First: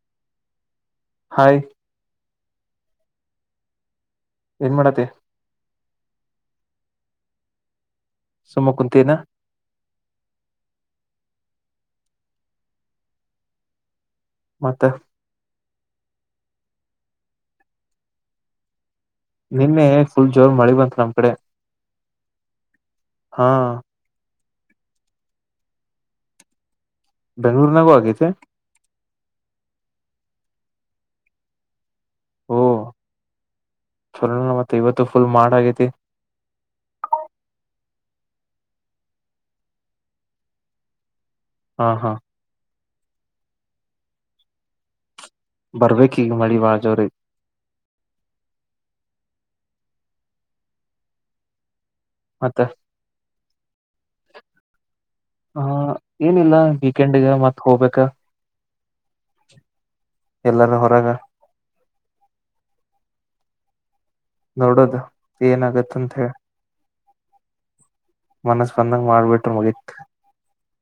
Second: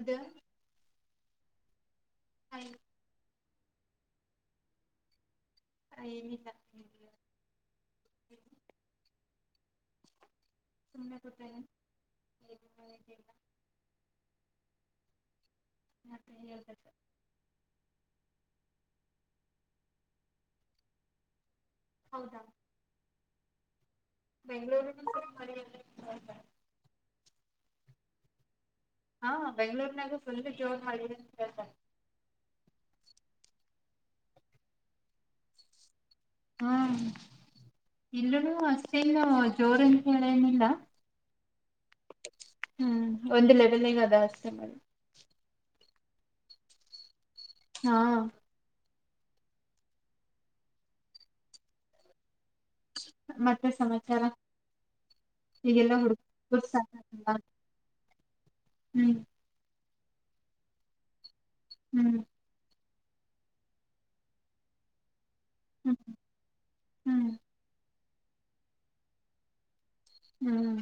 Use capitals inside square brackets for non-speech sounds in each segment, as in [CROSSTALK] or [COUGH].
ಇದ ಹಾಯ್ ಹ್ಮ ಏನ್ ಮಾಡತಿ ಅ ಏನಿಲ್ಲ ಸುಮ್ಮಕುಂತಿಎನ. [INAUDIBLE] ಮತ್ತ. [INAUDIBLE] ನಿನ್ನೆ ಫುಲ್ ಜೋರ್ ಮಳಿ ಬಂತು ನಮ್ ಕಡೆ. ಹೌದಾ ಹಾ ಬೆಂಗಳೂರು. [UNINTELLIGIBLE] ಬೆಂಗಳೂರ್ನಾಗೂ ಆಗೈತೆ. ಹಾ ಬೆಂಗ್ಳೂರ್ನಾಗು ಫುಲ್ ಜೋರ್ ಮಳಿ ನೆಂತ ಹೇಳ್ತಾನೆ. ಛಲೊನಾ ಮತ್ತ ಇವತ್ತು ಫುಲ್ ಮಾಡ ಆಗೈತಿ. ಹಾ ಇಲ್ಲುನು ಅಷ್ಟೇಲ್ಲೆವ ಜೋರಂತ ಹೇಳೇನಿಲ್ಲಾ. ಹಾ ಹಾ. ಹ್ಮ್ ಒಂದು ಲೆವೆಲ್ ಗ ಅದ ಅಸ್ತೆ ಮಳಿ. ಬರ್ಬೇಕ ಈಗ ಮಳಿ ಬಾಳ ಜೋರಗಿ. ಹಾ. ಮತ್ತ. ಮತ್ತೆ ಸಮ. ಹಾ ಏನ ಇಲ್ಲ ವೀಕೆಂಡ್ಗ ಮತ್ತ್ ಹೋಗ್ಬೇಕ. ಹ್ಮ್. ಎಲ್ಲಾನ ಹೊರಗ. ನೋಡೋದ. ಪೇನ ಆಗತ್ತಂತ ಹೇಳ್. ಮನಸ್ ಬಂದಂಗ ಮಾಡ್ಬಿಟ್ರ ಮುಗಿತ್. ಹ್ಮ್.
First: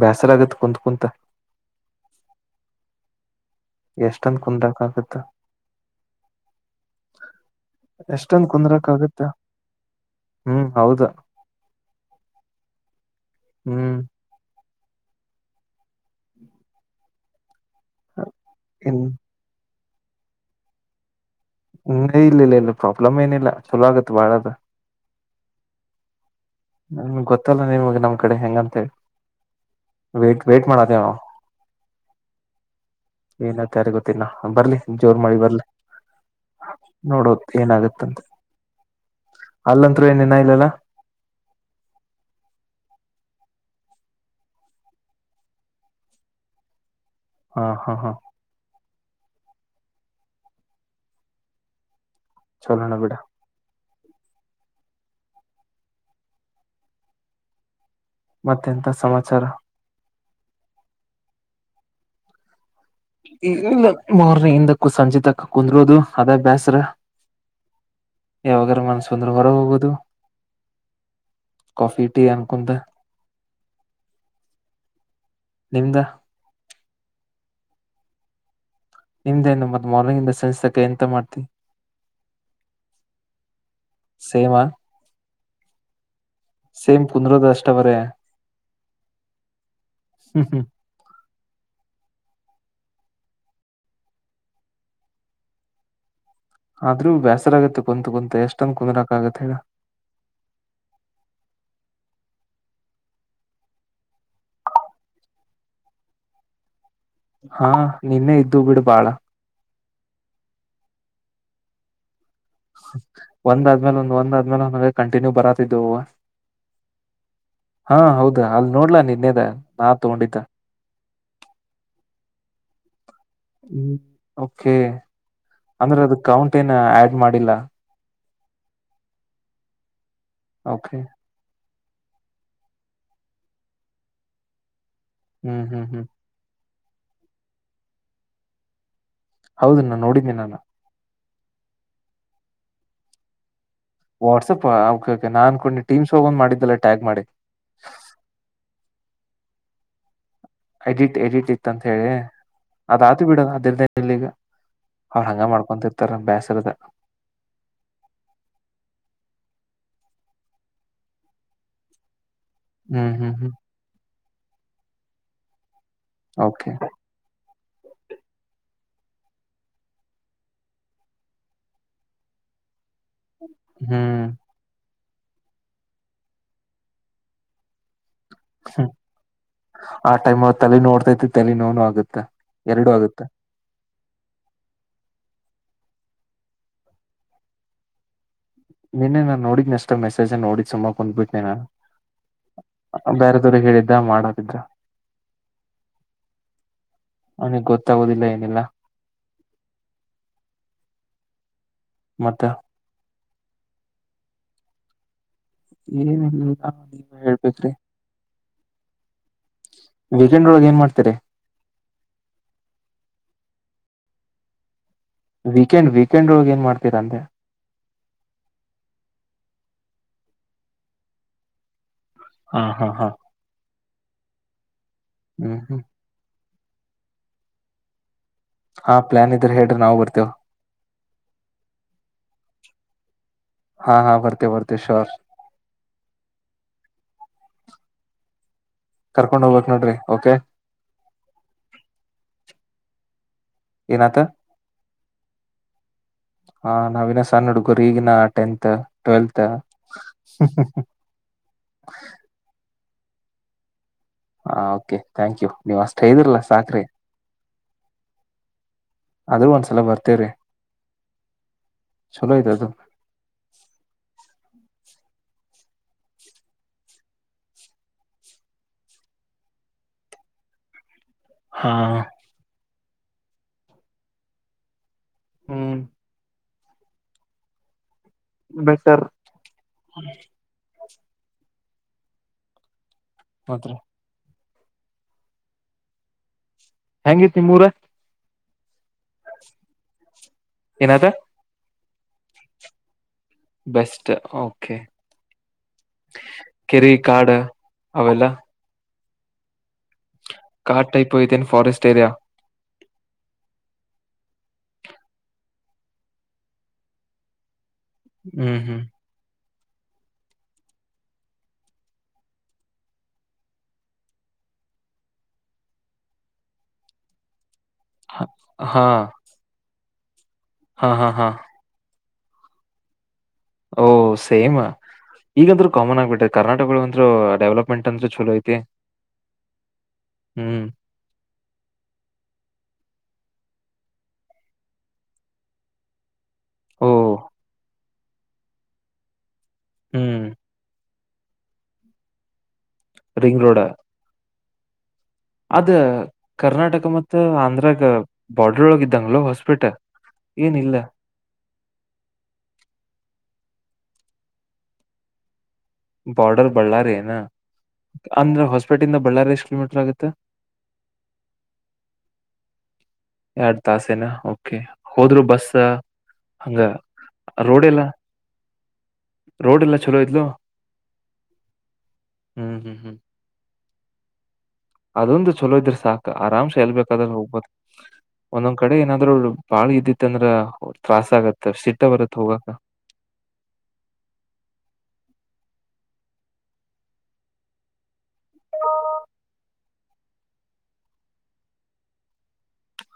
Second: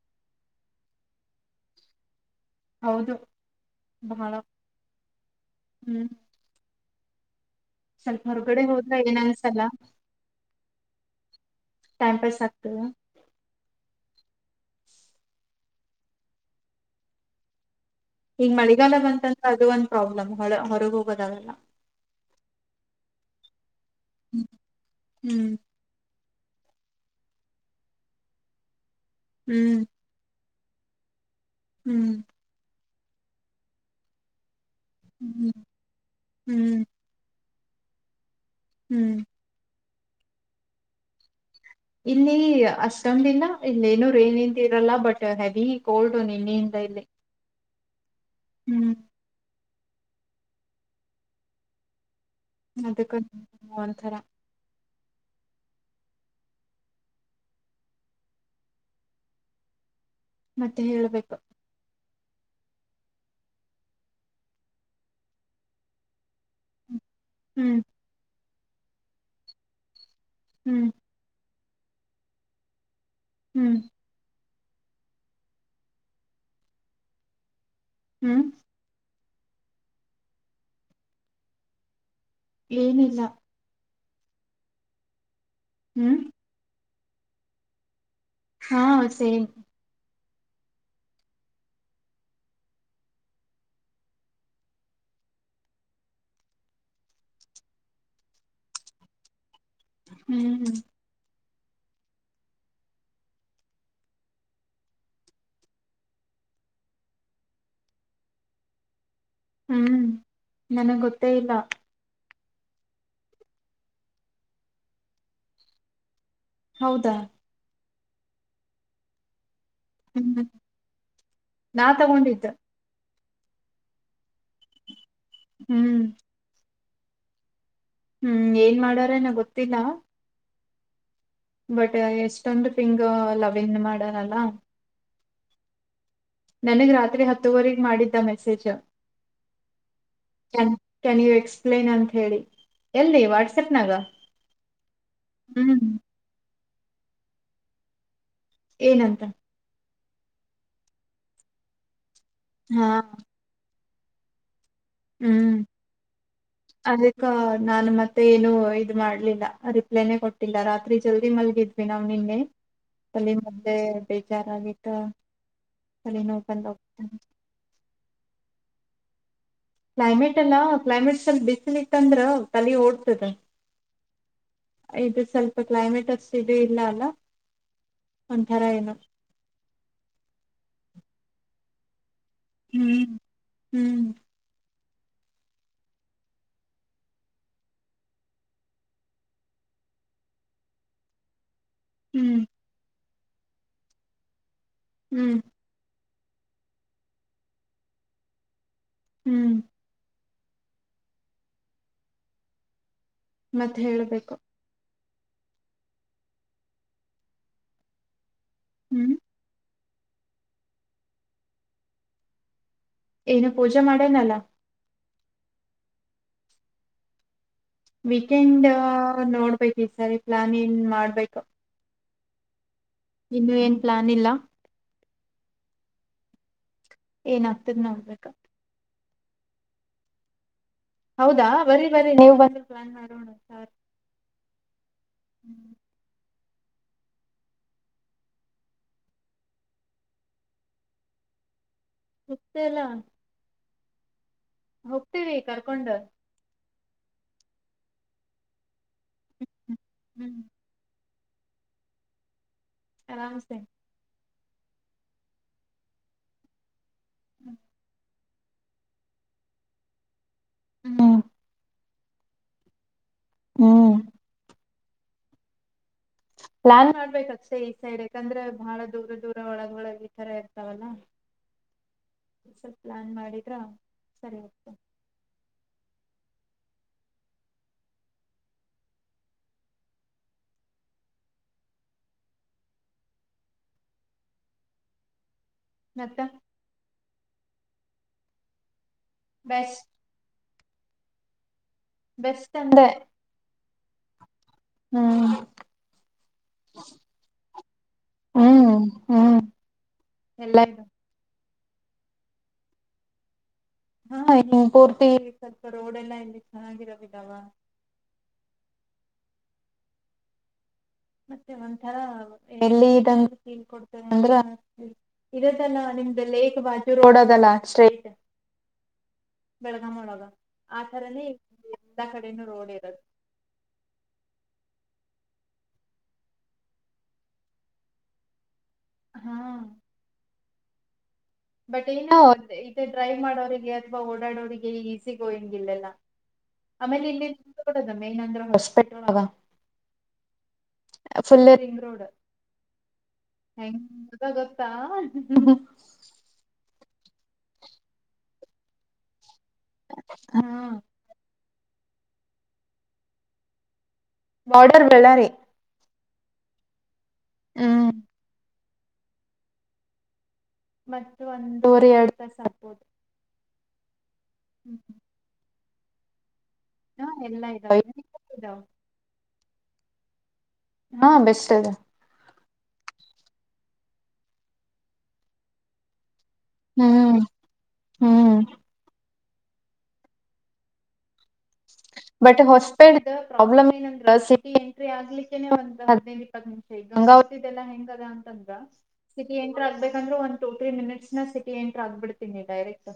ಬ್ಯಾಸರ ಆಗತ್ ಕುತ್ ಕುಂತ. ಎಷ್ಟಂತ ಕುಂದ್ರಾಕ ಆಗತ್ತ. [INAUDIBLE] ಸ್ವಲ್ಪ ಎಷ್ಟಂದ ಹೊರಗಡೆ ಕುಂದ್ರಕ್ ಹೋದ್ರ ಏನ ಆಗತ್ತ ಅನ್ಸಲ್ಲಾ. ಹ್ಮ್ ಹೌದ. Time pass ಆಗ್ತದೆವ. ಹ್ಮ್ ಈಗ್ ಮಳಿಗಾಲಾ ಇನ್ ಬಂತಂದು ಅದು ಒಂದ. ಪ್ರಾಬ್ಲಮ್ ಹೊಲೊ ಹೊರಗೆ ಹೋಗೋದ ಆಗಲ್ಲಾ. ಉಂಗ್ಲಿ ಇಲ್ಲೇ ಇಲ್ಲ ಇಲ್ಲ ಪ್ರಾಬ್ಲಮ್ ಏನಿಲ್ಲಾ. ಛಲು ಆಗತ್ತು ಬಾಳ್ಯದ. ಹ್ಮ್. ನಮಗ್ ಗೊತ್ತಲ್ಲ ನಿಮಗ್ ನಮ್ ಕಡೆ ಹೆಂಗ ಅಂತ ಹೇಳಿ. ಹ್ಮ್. ವೇಟ್ ವೇಟ್ ಮಾಡಾತ್ತೇವೆ ನಾವ. ಹ್ಮ್. ಏನ ಅತ್ತಾರೆ ಗೊತ್ತಿಲ್ಲಾ ಬರ್ಲಿ. ಜೋರ್ ಮಳಿ ಬರ್ಲೆ ನೋಡೋದ. ಏನಾಗತ್ತ. ಹ್ಮ್. ಅಲ್ಲಂತ್ರು ಏನ ಇನ ಇಲ್ಲಲ್ಲ. ಇಲ್ಲಿ ಅಷ್ಟೊಂದು ಇಲ್ಲಾ ಇಲ್ಲೇನು ರೇನಿಂಗ್ ಇರಲ್ಲ ಬಟ್ ಹೆವಿ ಕೋಲ್ಡ್ ನಿನ್ನೆಯಿಂದ ಇಲ್ಲಿ. ಹಾ ಹಾ ಹಾ. ಹ್ಮ್. ಚಲೋಣ ಅದಕ್ಕ. ಬಿಡ ತರ. ಮತ್ತೆಂತ ಸಮಾಚಾರ. ಮತ್ತೆ ಹೇಳಬೇಕ. ಇಲ್ಲ ಮಾರ್ನಿಂಗ್ ಇಂದ ಕು ಸಂಜೆ ತಕ ಕುಂದರುದು ಅದೇ ಭ್ಯಾಸ್ರ ಹ್ಮ್. ಯಾವಾಗರ ಮನಸ ಬಂದ್ರ ಹೊರಗ ಹೋಗೋದು. ಹ್ಮ್. ಕಾಫಿ ಟೀ ಅನುಕೊಂತ. ಹ್ಮ್. ನಿಮ್ದ. ಹ್ಮ್. ನಿಮ್ದೇನು ಮತ್ ಮಾರ್ನಿಂಗ್ ಇಂದ ಸಂಜೆ ತನಕ ಎಂತ ಮಾಡತ್ತಿ. ಏನಿಲ್ಲ. ಸೇಮ. ಹ್ಮ್. ಸೇಮ್ ಕುಂದ್ರುದು ಅಷ್ಟೇ ಬರೆ. ಹಾ ಸೇಮ. ಹ್ಮ್ ಹ್ಮ್. ಆದ್ರೂ ಬ್ಯಾಸರಾಗುತ್ತ ಕುಂತ ಕುಂತ ಎಷ್ಟಂದ ಕುಂದರಾಕ ಆಗತ್ತ ಹೇಳ. ಹ್ಮ್ ಹ್ಮ್. ಹಾ ನಿನ್ನೆ ಇದ್ದು ಬಿಡು ಬಾಳ. ಹ್ಮ್ ನನಗ್ ಗೊತ್ತೇ ಇಲ್ಲ. ಒಂದಾದ್ಮೇಲೆ ಒಂದ್ ಒಂದ್ ಆದ್ಮೇಲೆ ಒಂದ ಕಂಟಿನ್ಯೂ ಬರತಿದ್ವು. ಹೌದಾ. ಹಾ ಹೌದ ಅಲ್ ನೋಡ್ಲಾ ನಿನ್ನೇದ. ಹ್ಮ್ ನಾ ತಗೊಂಡಿದ್ದ. ಹ್ಮ ಓಕೆ. ಅಂದ್ರೆ ಅದ ಕೌಂಟೇನ್. ಆ ಹಾಡ್ ಮಾಡಿಲ್ಲ. ಹ್ಮ್ ಏನ್ ಮಾಡಾರೆನ ಗೊತ್ತಿಲ್ಲ. ಓಕೆ. ಬಟ್ ಎಷ್ಟೊಂದು ಫಿಂಗ್ ಲವ್ ಇನ್ ಮಾಡಾರಲ್ಲ. ಹ್ಮ್ ಹ್ಮ್ ಹ್ಮ್. ನನಗ್ ರಾತ್ರಿ ಹತ್ತುವರೆಗ ಮಾಡಿದ್ದ ಮೆಸೇಜ್. ಹೌದನ್ನ ನೋಡಿದ್ದಿ ನಾನ. ಎಕ್ಸ್ಪ್ಲೈನ್ ಅಂತ ಹೇಳಿ ಎಲ್ಲಿ ವಾಟ್ಸ್. ವಾಟ್ಸ್ಪ್ ಓಕೆ ಕೆ ನನ್ಕೊಂಡ ಟೀಮ್ಸ್ ಹ ಒಂದ್ ಮಾಡಿದ್ದಲ್ಲ. ಟ್ಯಾಗ್ ಮಾಡಿ. ಏನಂತ. ಎಡಿಟ್ ಎಡಿಟ್ ಇತ್ತ ಅಂತ ಹೇಳಿ. ಅದಾತ ಬಿಡ ಅದದ. ಇಲ್ಲಿಗ. ಹ್ಮ್ ಅದಕ್ಕ ನಾನು ಮತ್ತೆ ಏನು ಇದ ಮಾಡ್ಲಿಲ್ಲ. ರಿಪ್ಲೈನೇ ಕೊಟ್ಟಿಲ್ಲ ರಾತ್ರಿ ಜಲ್ದಿ ಮಲ್ಗಿದ್ವಿ ನಾವು ನಿನ್ನೆ. ಹ್ಮ್ ಹ್ಮ್ ಕಲಿ ಹ್ಮ್ ಮತ್ತೆ ಬೇಕ. ಜರಾಗಿತಾ. ಅಲ್ಲಿ ಓಕೆ ನೋಕಂತವ. ಕ್ಲೈಮೇಟ್ ಅಲ್ಲಾ ಕ್ಲೈಮೇಟ್ ಸ್ವಲ್ಪ್ ಬಿಸಿಲು ಇತ್ತ ಅಂದ್ರ ತಲಿ ಓಡ್. ಹ್ಮ್. ಇದು ಸ್ವಲ್ಪ ಕ್ಲೈಮೇಟ್ ಅಷ್ಟ ಇದು ಇಲ್ಲ ಅಲ್ಲ. ಹ್ಮ ಆ ಟೈಮ್ ತಲೆ ನೋಡ್ತಾತಿ. ತಲೆನೋವು ಆಗುತ್ತಾ. ಎರಡು ಆಗುತ್ತೆ. ನೆನ್ನೆ ನಾನನ್ ನೋಡಿದ್ನ ಎಷ್ಟ ಮೆಸೇಜ್ ನೋಡಿ ಸುಮಾ ಕುಂತು ಬಿಟ್ಟೆ ನಾನು. ಹ್ಮ್. ಬೇರೆದವ್ರಿಗೆ ಹೇಳಿದ್ದ ಮಾಡೋ ದಿಕ್ಕ. ಹ್ಮ್. ಅ ಗೊತ್ತಾಗುವುದಿಲ್ಲ ಏನಿಲ್ಲ. ಹ್ಮ್. ಮತ್ತೆ. ಮತ್ತೆ ಹೇಳ್ಬೇಕು. ಏನಲ್ಲಿಲ್ಲ ನೀವ ಹೇಳ್ಬೇಕ್ರಿ. ಹ್ಮ್. ವೀಕೆಂಡ್ ಒಳಗ ಏನ್ ಮಾಡ್ತೀರಿ. ಏನು ಪೂಜೆ ಮಾಡೇನಲ್ಲ. ವೀಕೆಂಡ್ ವೀಕೆಂಡ್ ಒಳಗೆ ಏನ್ ಮಾಡ್ತೀರಂತೆ. ವೀಕೆಂಡ್ ನೋಡ್ಬೇಕ ಈ ಸರಿ ಪ್ಲಾನ್ ಏನ್ ಮಾಡ್ಬೇಕು. ಹಾ. ಹಾ ಹಾ ಇನ್ನೇನೆ. ಪ್ಲಾನ್ ಇಲ್ಲಾ. ಹ್ಮ ಹ್ಮ್. ಏನ ಆಗ್ತದ್ ನೋಡ್ಬೇಕೊ. ಹಾ ಪ್ಲ್ಯಾನ್ ಇದ್ರೆ ಹೇಳ್ರಿ ನಾವು ಬರ್ತೇವ. ಹೌದಾ ಬರೀ ಬರೀ ನೀವು ಬನ್ನಿ ಪ್ಲ್ಯಾನ್ ಮಾಡೋಣ. ಹಾ ಹಾ ಬರ್ತೆವ ಬರ್ತೆವ ಶೋರ್. ಹ್ಮ. ಕರ್ಕೊಂಡ ಹೋಗಾಕ್ ನೋಡ್ರಿ ಓಕೆ. ಮುತ್ತು ಎಲ್ಲಾ. ಏನ ಆತ. ಹೋಗ್ತೇವಿ ಕರ್ಕೊಂಡ. ಹಾ ನಾವ ಇನ ಸಣ್ಣ ಹುಡ್ಗುರ ಈಗಿನ ಟೆಂನ್ತ. ಟ್ವೆಲ್ತ್ ಹಹಹ್ಹ್. [UNINTELLIGIBLE] ಅರಾಮ ಸೇ. ಹಾ ಓಕೆ ಥ್ಯಾಂಕ್ ಯು ನೀವ್ ಅಷ್ಟ ಠೈದ್ರಿಲ್ಲಾ ಸಾಕ್ರೀ. ಹ್ಮ್. ಅದ್ರೂ ಒಂದ್ಸಲ ಬರ್ತೇವ್ರೀ. ಛಲೋ ಐತ ಅದು. ಹ್ಮ್. ಪ್ಲ್ಯಾನ್ ಮಾಡ್ಬೇಕ ಅಕ್ಷಯ ಈ ಸೈಡ್ ಯಾಕಂದ್ರ ಭಾಳ ದೂರ ದೂರ ಒಳಗ ಒಳಗ ಈ ಥರಾ ಇರ್ತಾವಲ್ಲಾ. ಹಾ. ಸ್ವಲ್ಪ್ ಪ್ಲ್ಯಾನ್ ಮಾಡಿದ್ರ ಸರಿ ಆಗೊತ್ತೊ. ಹ್ಮ್. ಬೇಸರ್. ಮತ್ರ್ಯೇ. ನತ್ತ. ಹೆಂಗ ಇತ್ತ ನಿಮ್ಮ್ ಊರ. ಬ್ಯೇಸ್. ಏನ ಆತೋ. ಬೆಸ್ಟ್ ಅಂದೆ. ಬೆಸ್ಟ್ ಓ. ಖೆ ಕೆರಿ ಕಾಡ್ ಅವ ಎಲ್ಲಾ. ಹ್ಮ. ಕಾಟ ಐತ್ ಒಯಿತ್ತೇನಿ. ಫ್ಟಾರೆಸ್ಟ ಏರಿಯಾ. ಹಾ ಇನ್ ಪೂರ್ತಿ ಸ್ವಲ್ಪ ರೋಡ್ ಎಲ್ಲ ಇಲ್ಲಿ ಛೆನ್ನಾಗಿರದಿಲ್ಲಾವ. ಅಹ್ಮ್ ಹ್ಮ್. ಮತ್ತೆ ಒಂಥರಾ ವ ಎಲ್ಲಿ ಇದಂಗ ಕೊಡ್ತೇವೆ ಅಂದ್ರ ಇದಲ್ಲ ನಿಮ್ದ ಲೇಕ್ ಬಾಜು ರೋಡ ಅದಲ್ಲಾ. ಹ ಹಾ. [UNINTELLIGIBLE] ಆ ಹಾ ಹಾ ತರನೇ ಹಾ [UNINTELLIGIBLE] ಎಲ್ಲ ಕಡೆನೂ ರೋಡ್ ಇರದು. ಓಹ ಸೇಮ ಈಗಂದ್ರು ಕಾಮನ್ ಆಗ್ಬಿಟ್ಟೖತ್ ಕರ್ನಾಟಗಳು ಅಂದ್ರೂ ಡೆವಲಪ್ಮೆಂಟ್ ಅಂದ್ರೂ ಚಲೋ ಐತಿ. ಹಾ ಹ್ಮ್ ಬಟ್ ಏನೋ ಇದೇ ಡ್ರೈವ್ ಮಾಡೋರಿಗೆ ಅಥವಾ ಓಡಾಡೋರಿಗೆ ಈಸಿ ಗೋಯಿಂಗಿಲ್ಲಲ್ಲ. ಓ ಆಮೇಲೆಲ್ಲಿ [UNINTELLIGIBLE] ಮೇನ್ ಅಂದ್ರೆ [UNINTELLIGIBLE] ಹ್ಮ್ ಫುಲ್ ರಿಂಗ್ ರೋಡ್. ಹೆಂಗ [UNINTELLIGIBLE] ತಾಲ್ ಅದು ಕರ್ನಾಟಕ ಮ ತ್ತು ಆಂಧ್ರಾಗ ಬಾರ್ಡ್ರೊಳಗೆ ಇದಂಗ್ಲ ಹೊಸ್ ಪ್ಪಿಟ ಏನಿಲ್ಲ. ಬಾರ್ಡರ್ ಬಳ್ಳಾರಿ. ಬಾರ್ಡರ್ ಬಳ್ಳಾರಿ ಏನಾ? ಅಂದ್ರ ಹೊಸ್ ಪೇಟಿಂದ ಬಳ್ಳಾರಿ ಎಷ್ಟು ಕಿಲೋಮೀಟರ್ ಆಗುತ್ತೆ. ಮತ್ತು ಒಂದವರೆ ಎರಡ್ ತಾಸಾಗ್ಬೋದು. ಎರಡು ತಾಸೇನಾ ಓಕೆ ಹೋದ್ರು ಬಸ್ಸ ಹಂಗ ರೋಡೆಲ್ಲ. ರೋಡೆಲ್ಲ ಚಲೋ ಇದ್ಲು. ಹಾ ಬೆಸ್ಟ್ ಅದ. ಹ್ಮ್ ಹ್ಮ್ ಹ್ಮ್ ಅದೊಂದು ಚಲೋ ಇದ್ರ ಸಾಕ್. ಕ ಆರಾಮ್ಸೆ ಎಲ್ಬೇಕಾದ್ರು ಹ್ಮ್ ಹೋಗ್ಬೋದು ಹ್ಮ್ ಒಂದೊಂದ್ ಕಡೆ ಏನಾದ್ರೂ ಬಾಳ ಇದ್ದಿತ್ ಅಂದ್ರ ತ್ರಾಸಾಗತ್ತ್. ಬಟ್ ಹೊಸಪೇಟ್ದು ಪ್ರಾಬ್ಲಮ್ ಏನಂದ್ರ ಸಿಟಿ ಎಂಟ್ರಿ ಆಗ್ಲಿ ಟಿನೆ ಒಂದು ಹದ್ನೈದು ಇಪ್ಪತ್ತು ನಿಮಿಷ ಈ ಗಂಗಾವತಿದೆಲ್ಲ ಹೆಂಗದ? ಸಿಟಿ [UNINTELLIGIBLE] ತ್ರ ಆಗ್ಬೇಕಂದ್ರೆ ಒಂದು ಟೂ ತ್ರೀ ಮಿನಿಟ್ಸ್ನ ಸಿಟಿ ಎಂಟ್ರ್ ಆಗ್ಬಿಡ್ತೀನಿ ಡೈರೆಕ್ಟ್.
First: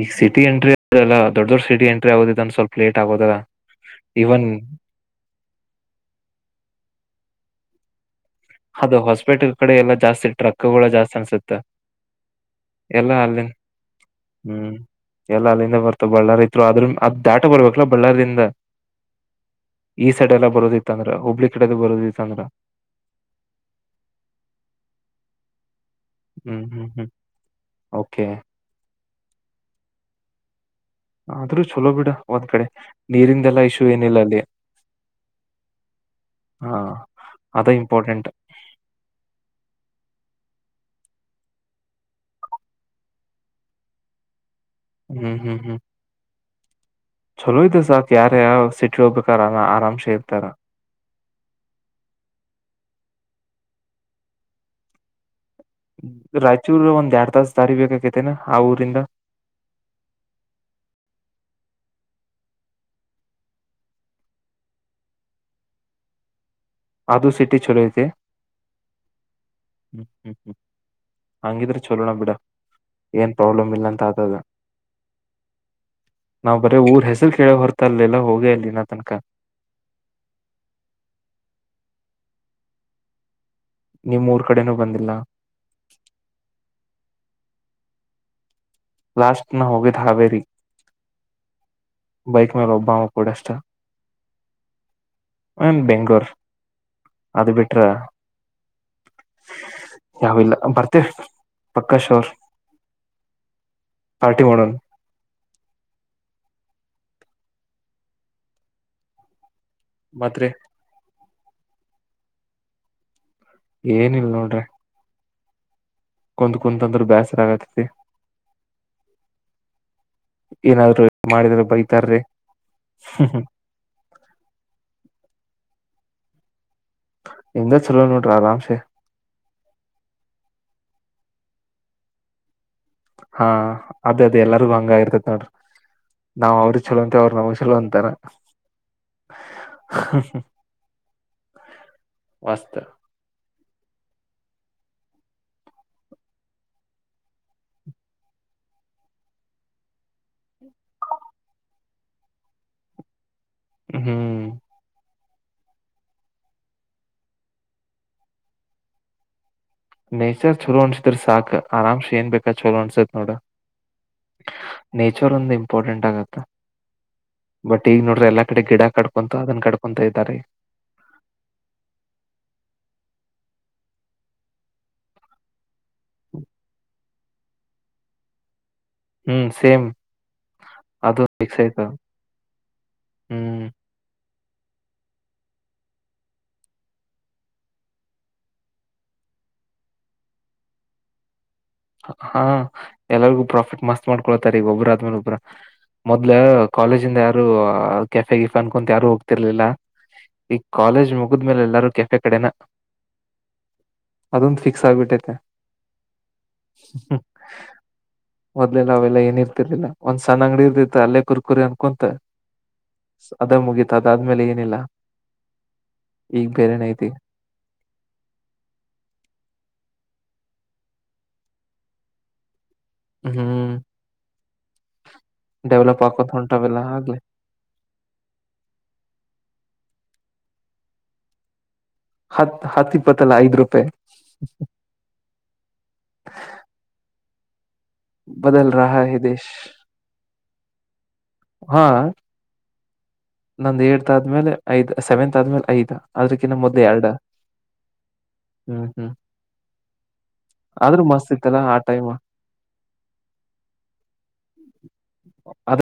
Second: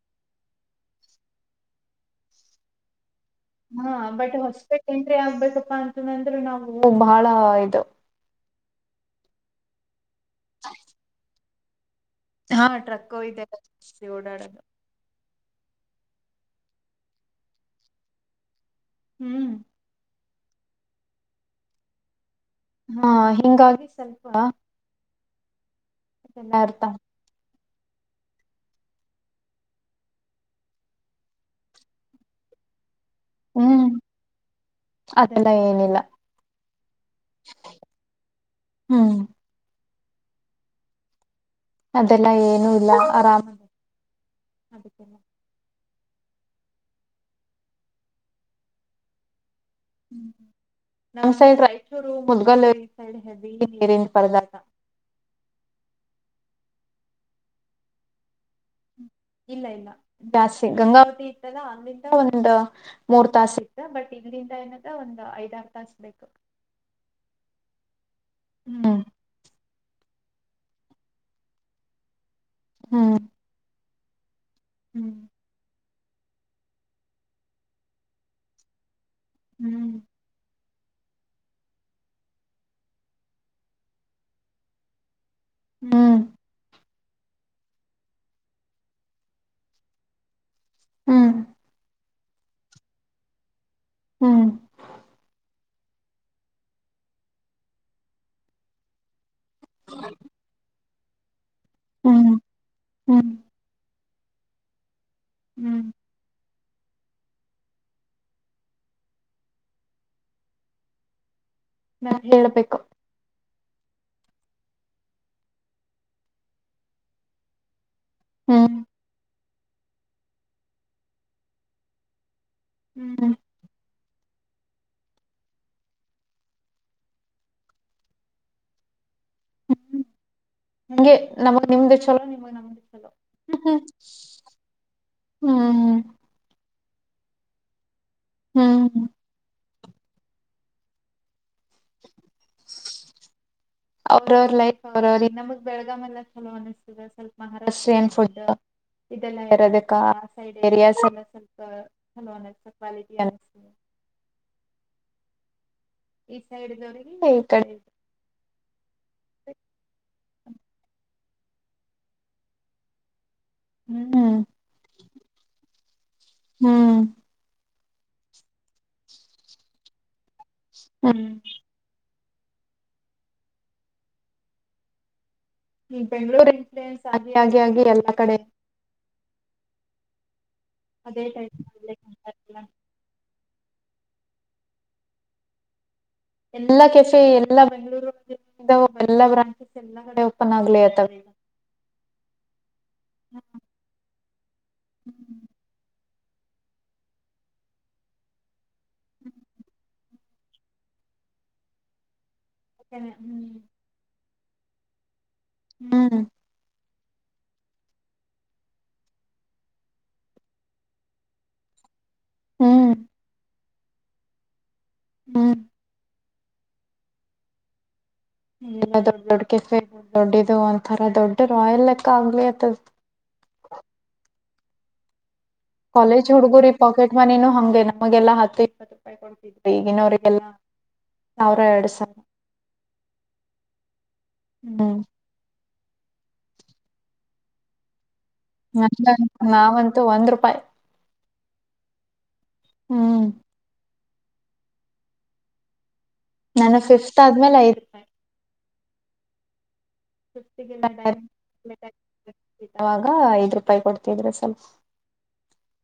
ಈಗ ಸಿಟಿ ಎಂಟ್ರಿ ಅಲ್ಲ ದೊಡ್ ದೊಡ್ಡ ಸಿಟಿ ಎಂಟ್ರಿ ಆಗೋದ ಅಂದಂದು ಸ್ವಲ್ಪ ಲೇಟ್ ಆಗೋದಾ. ಹಾ ಬಟ್ ಹೊಸಪೇಟೆಯಿಂದ ಎಂಟ್ರಿ ಆಗ್ಬೇಕಪ್ಪಾ ಅಂತ ನಂದ್ರರು ನಾವು. ಬಹಳ ಇದು. ಅದು ಹೊಸಪೇಟೆ ಕಡೆ ಎಲ್ಲ ಜಾಸ್ತಿ. ಟ್ರಕ್ಗಳು ಜಾಸ್ತಿ ಅನ್ಸುತ್ತೆ. ಹಾ ಟ್ರಕ್ಕು. [UNINTELLIGIBLE] ಎಲ್ಲ ಅಲ್ಲಿಂದ ಬರ್ತ ಬಳ್ಳಾರಿ ಇದ್ರು ಆದ್ರ ಅದ ದಾಟ ಬರ್ಬೇಕಲಾ ಬಳ್ಳಾರಿಯಿಂದ. ಹ್ಮ್. ಈ ಸೈಡ್ ಎಲ್ಲ ಬರೋದತ್ತಂದ್ರ ಹುಬ್ಬಳ್ಳಿ ಕಡೆದು ಬರೋದತ್ತ ಅ್ರ. ಹಾ ಹಿಂಗಾಗಿ ಸ್ವಲ್ಪ. ಹ್ಮ್ ಹ್ಮ್ ಹ್ಮ್. ಓಕೆ. ಆದ್ರೂ ಚಲೋ ಬಿಡ ಒಂದ್ ಕಡೆ. ನೀರಿಂದೆಲ್ಲ ಇಶ್ಯು ಹ್ಮ್ ಏನಿಲ್ಲಲ್ಲಿ. ಅದೆಲ್ಲ ಏನಿಲ್ಲ ಹಾ. ಅದು ಇಂಪಾರ್ಟೆಂಟ್. ಹ್ಮ್ ಅದೆಲ್ಲಾ ಏನು ಇಲ್ಲ ಆರಾಮಲ್ಲ. ಹ್ಮ್ ಹ್ಮ್ ಹ್ಮ್. ಚಲೋ ಇದ್ದ ಸರ್ ಯಾರ ಯ ಸಿಟಿ ಹೋಗ್ಬೇಕಾಾರ. ಹ್ಮ್ ನಂಗ್ ಸೈಡ್ ರಾಯಚೂರು ಮುದ್ಗಲ್ಲ ಸೈಡ್. [UNINTELLIGIBLE] ಪರದಾಾಗ. ರಾಯಚೂರ್ ಒಂದ್ ಎರಡ್ ತಾಸ ದಾರಿ ಬೇಕಾಗಿದ್ದೇನು ಆ ಊರಿಂದ. ಇಲ್ಲ ಇಲ್ಲ ಜಾಸ್ತಿ ಗಂಗಾವತಿ ಇತ್ತಲ್ಲ ಅಲ್ಲಿ್ರಿಂದ ಒಂದ್ ಮೂರ್ ತಾಸ ಇತ್ತು ಬಟ್ ಇದ್ರಂದ ಏನದ ಒಂದ್ ಐದಾರ ತಾಸ ಬೇಕು. ಅದು ಸಿಟಿ ಚಲೋ ಐತೆ. ಹ್ಮ್ ಹ್ಮ್ ಹಂಗಿದ್ರೆ ಚಲೋಣ ಬಿಡ. ಏನ್ ಪ್ರಾಬ್ಲಮ್ ಇಲ್ಲ ಅಂತ. ಹೌದ. ಹ್ಮ್. ನಾವ್ ಬರೇ ಊರ್ ಹೆಸರು ಕೇಳ ಹೊರ್ತಾ ಇಲಿಲ್ಲ ಹೋಗೇ ಅಲ್ಲಿನ ತಿನಕ. ಹ್ಮ್. ನಿಮ್ಮೂರು ಕಡೆನೂ ಬಂದಿಲ್ಲ. ಹ್ಮ್. ಲಾಸ್ಟ್ ನ ಗೆ ನಾವು ಹೋಗಿದ್ದು ಹಾವೇರಿ. ಹ್ಮ್ ಬೈಕ್ ಮೇಲೆ ಒಬ್ಬಾಮ ಪೂಡಷ್ಟ. ಹ್ಮ್ ಒನ್ ಬೆಂಗ್ಗಳೂರ್ ಅದು ಬಿಟ್ರ. ಯಾವಿಲ್ಲ ಬರ್ತ ತ್ತೆ ಹ್ಮ್ ಹ್ಮ್ ಪಾರ್ಟಿ ಮಾಡನ್ ಹ್ಮ್ ಮತ್ರಿ ನಾ ಹೇಳ್ಬೇಕು ಏನಿಲ್ ನೋಡ್ರಿ. ಕುತ್ ಕುಂತ ಅಂದ್ರ ಬ್ಯಾಸರ ಆಗತತಿ ಹ್ಮ್ ಏನಾದ್ರು ಮಾಡಿದ್ರೆ ಬೈತಾರ್ರಿ. ಹ್ಮ್ [INAUDIBLE] ನಿಮ್ದ ಚುಲೊ ನೋಡ್ರಿ ಆರಾಮಸೆ. ಹ್ಮ್ ಹಗೆ ನಮಗ್ ನಿಮ್ದ ಚಲೋ ನಿಮಗ್ ನಮ್ದ. ಹಾ ಅದ ಅದೆ ಎಲ್ಲರಿಗು ಹಂಗ ಆಗರ್ತೇತಿ ನೋಡ್ರಿ ಹ್ಮ್ ನಾವ್ ಅವ್ರಿ ಚಲೋ ಅಂತೆವೆ ಅವ್ರ ನಮ ಚಲೋ ಅಂತಾರ. ಹ್ಮ್ ವಸ್ತ ಅವ್ರವ್ರ ಲೈಫ ಅವರವ್ರ ನಮಗ್ ಬೆಳಗಾವ ಎಲ್ಲಾ ಚಲೋ ಅನಿಸ್ತದ ಸ್ವಲ್ಪ ಮಹಾರಾಷ್ಟ್ರಯನ್ ಫುಡ್ ಇದೆಲ್ಲಾ ಇರೋದಕ್ಕ ಸೈಡ್ ಏರಿಯಾಸ್ ಎಲ್ಲ ಸ್ವಲ್ಪ ಚಲೋ ಅತ ಕ್ವಾಲಿಟಿ ಅನಸತ ಹ್ಮ್ ಈ ಸೈಡ್ ದವ್ರಿಗೆ ಇ ಕಡೆ ನೇಚರ್ ಚಲೋ ಅನ್ಸದ್ರ ಸಾಕ ಆರಾಮ್ಸ ಏನ್ ಬೇಕ ಚಲೋ ಅಣಸತ್ ನೋಡ ನೇಚರ್ ಒಂದ ಇಂಪಾರ್ಟೆಂಟ್ ಆಗತ್ತ. ಹ್ಮ್ ಬಟ್ ಈಗ ನೋಡ್ರಿ ಎಲ್ಲಾ ಕಡೆ ಗಿಡ ಕಡ್ಕೊಂತು ಅದನ್ನ ಕಡ್ಕೊಂತ ಇದಾರಿ. ಹ್ಮ್ ಈ ಬೆಂಗಳೂರಿನ್ ಫ್ರೆಂಡ್ಸ್. ಸಾಗಿ ಆಗಿ ಆಗಿ ಎಲ್ಲಾ ಕಡೆ. ಹ್ಮ್ ಸೇಮ್ ಅದು ಫಿಕ್ಸ್ ಆಯ್ತ ಹ್ಮ್ ಎಲ್ಲಾ ಕೆಫೆ ಎಲ್ಲಾ ಬೆಂಗಳೂರು ಎಲ್ಲಾ ಬ್ರಾಂಚಸ್ ಎಲ್ಲಾ ಕಡೆ ಓಪನ್ ಆಗ್ಲಿ ಅತಾವ್ ಈಗ್ ಹಾ ಎಲ್ಲಾರಗೂ ಪ್ರಾಫಿಟ್ ಮಸ್ತ್ ಮಾಡ ಕರೀಗ್ ಒಬ್ರಾದ್ಮೇಲೆ ಒಬ್ರಾ. ಮೊದ್ಲ ಕಾಲೇಜಿಂದ ಯಾರು ಕೆಫೆಗಿಫೆ ನ್ ಅಂತ ಯಾರು ಹೋಗ್ತಿರ್ಲಿಲ್ಲ ಈಗ ಕಾಲೇಜ್ ಮುಗಿದಮೇಲೆ ಎಲ್ಲಾರು ಕೆಫೆ ಕಡೆನ. ಅ ಹ್ಮ್ ಅದೊಂದ ಫಿಕ್ಸ್ ಆಗ್ಬಿಟ್ಟೈತೆ. ಹ್ಮ ಮೊದ್ಲೆ ನೆಲ್ಲ ಏನ ಇರ್ತಿರ್ಲಿಲ್ಲ ಒಂದ್ ಸಣ್ಣ ಅಂಗಡಿ ಇರ್ದತೆ ಅಲ್ಲೇ ಕುರ್ಕುರಿ ಅನ್ಕೊಂತ ಹ್ಮ್ ಸ ಅದ ಮುಗಿತ. ಅದಾದ್ಮೇಲೆ ಏನಿಲ್ಲಾ. ಹ್ಮ್ ಈಗ ಬೇರೆನೈತಿ ಇಲ್ಲಾ ದೊಡ್ಡ ದೊಡ್ಡ ಕೆಫ ದೊಡ್ಡದು ಒಂಥರಾ ದೊಡ್ಡ ರಾಯಿಲ್ ಲೆಕ್ಕ ಆಗ್ಲಿ ಅತದ. ಹ್ಮ್ ಡೆವಲಪ್ ಕಾಲೇಜ್ ಹಾಕೋತ ಹುಡ್ಗುರಿ ಹೊಂಟಾವೆಲ್ಲ ಪಾಕೆಟ್ ಆಗ್ಲಿ ಮನಿನೂ ಹಂಗೆ ನಮಗೆಲ್ಲಾ ಹತ್ತು ಇಪ್ಪತ್ತು ರೂಪಾಯಿ ಕೊಡ್ತಿ ಈಗಿನವ್ರಿಗೆಲ್ಲಾ [UNINTELLIGIBLE] ಎಡಸ್ ಹತ್ ಹತ್ ಇಪ್ಪತ್ತಲ್ಲ ಐದ್ ರೂಪೆ ಹ್ಮ್ [INAUDIBLE] ನ ಹೆ ದೇಶ್ ನಾವಂತೂ ಒಂದ್ ರೂಪಾಯಿ ಹಾ ಹ್ಮ್ ನಂದ ಎ ತ್ ಆದ್ಮೇಲೆ ಐದ್ ಸೆವೆಂತ್ ಆದ್ಮೇಲೆ ಐದ್ ನಾನ ಫಿಫ್ತ್ ಆದ್ಮೇಲೆ ಐದ ಹ್ಮ ಹ್ಮ್ ಆದ್ರೂ ಮಸ್ತ್ ಇತ್ತಲ್ಲಾ ಆ ಟೈಮ್ ಆಗಾ ಐದ್ ರೂಪಾಯಿ ಕೊಡ್ತಿದ್ರ ಸ್ವಲ್ಪ.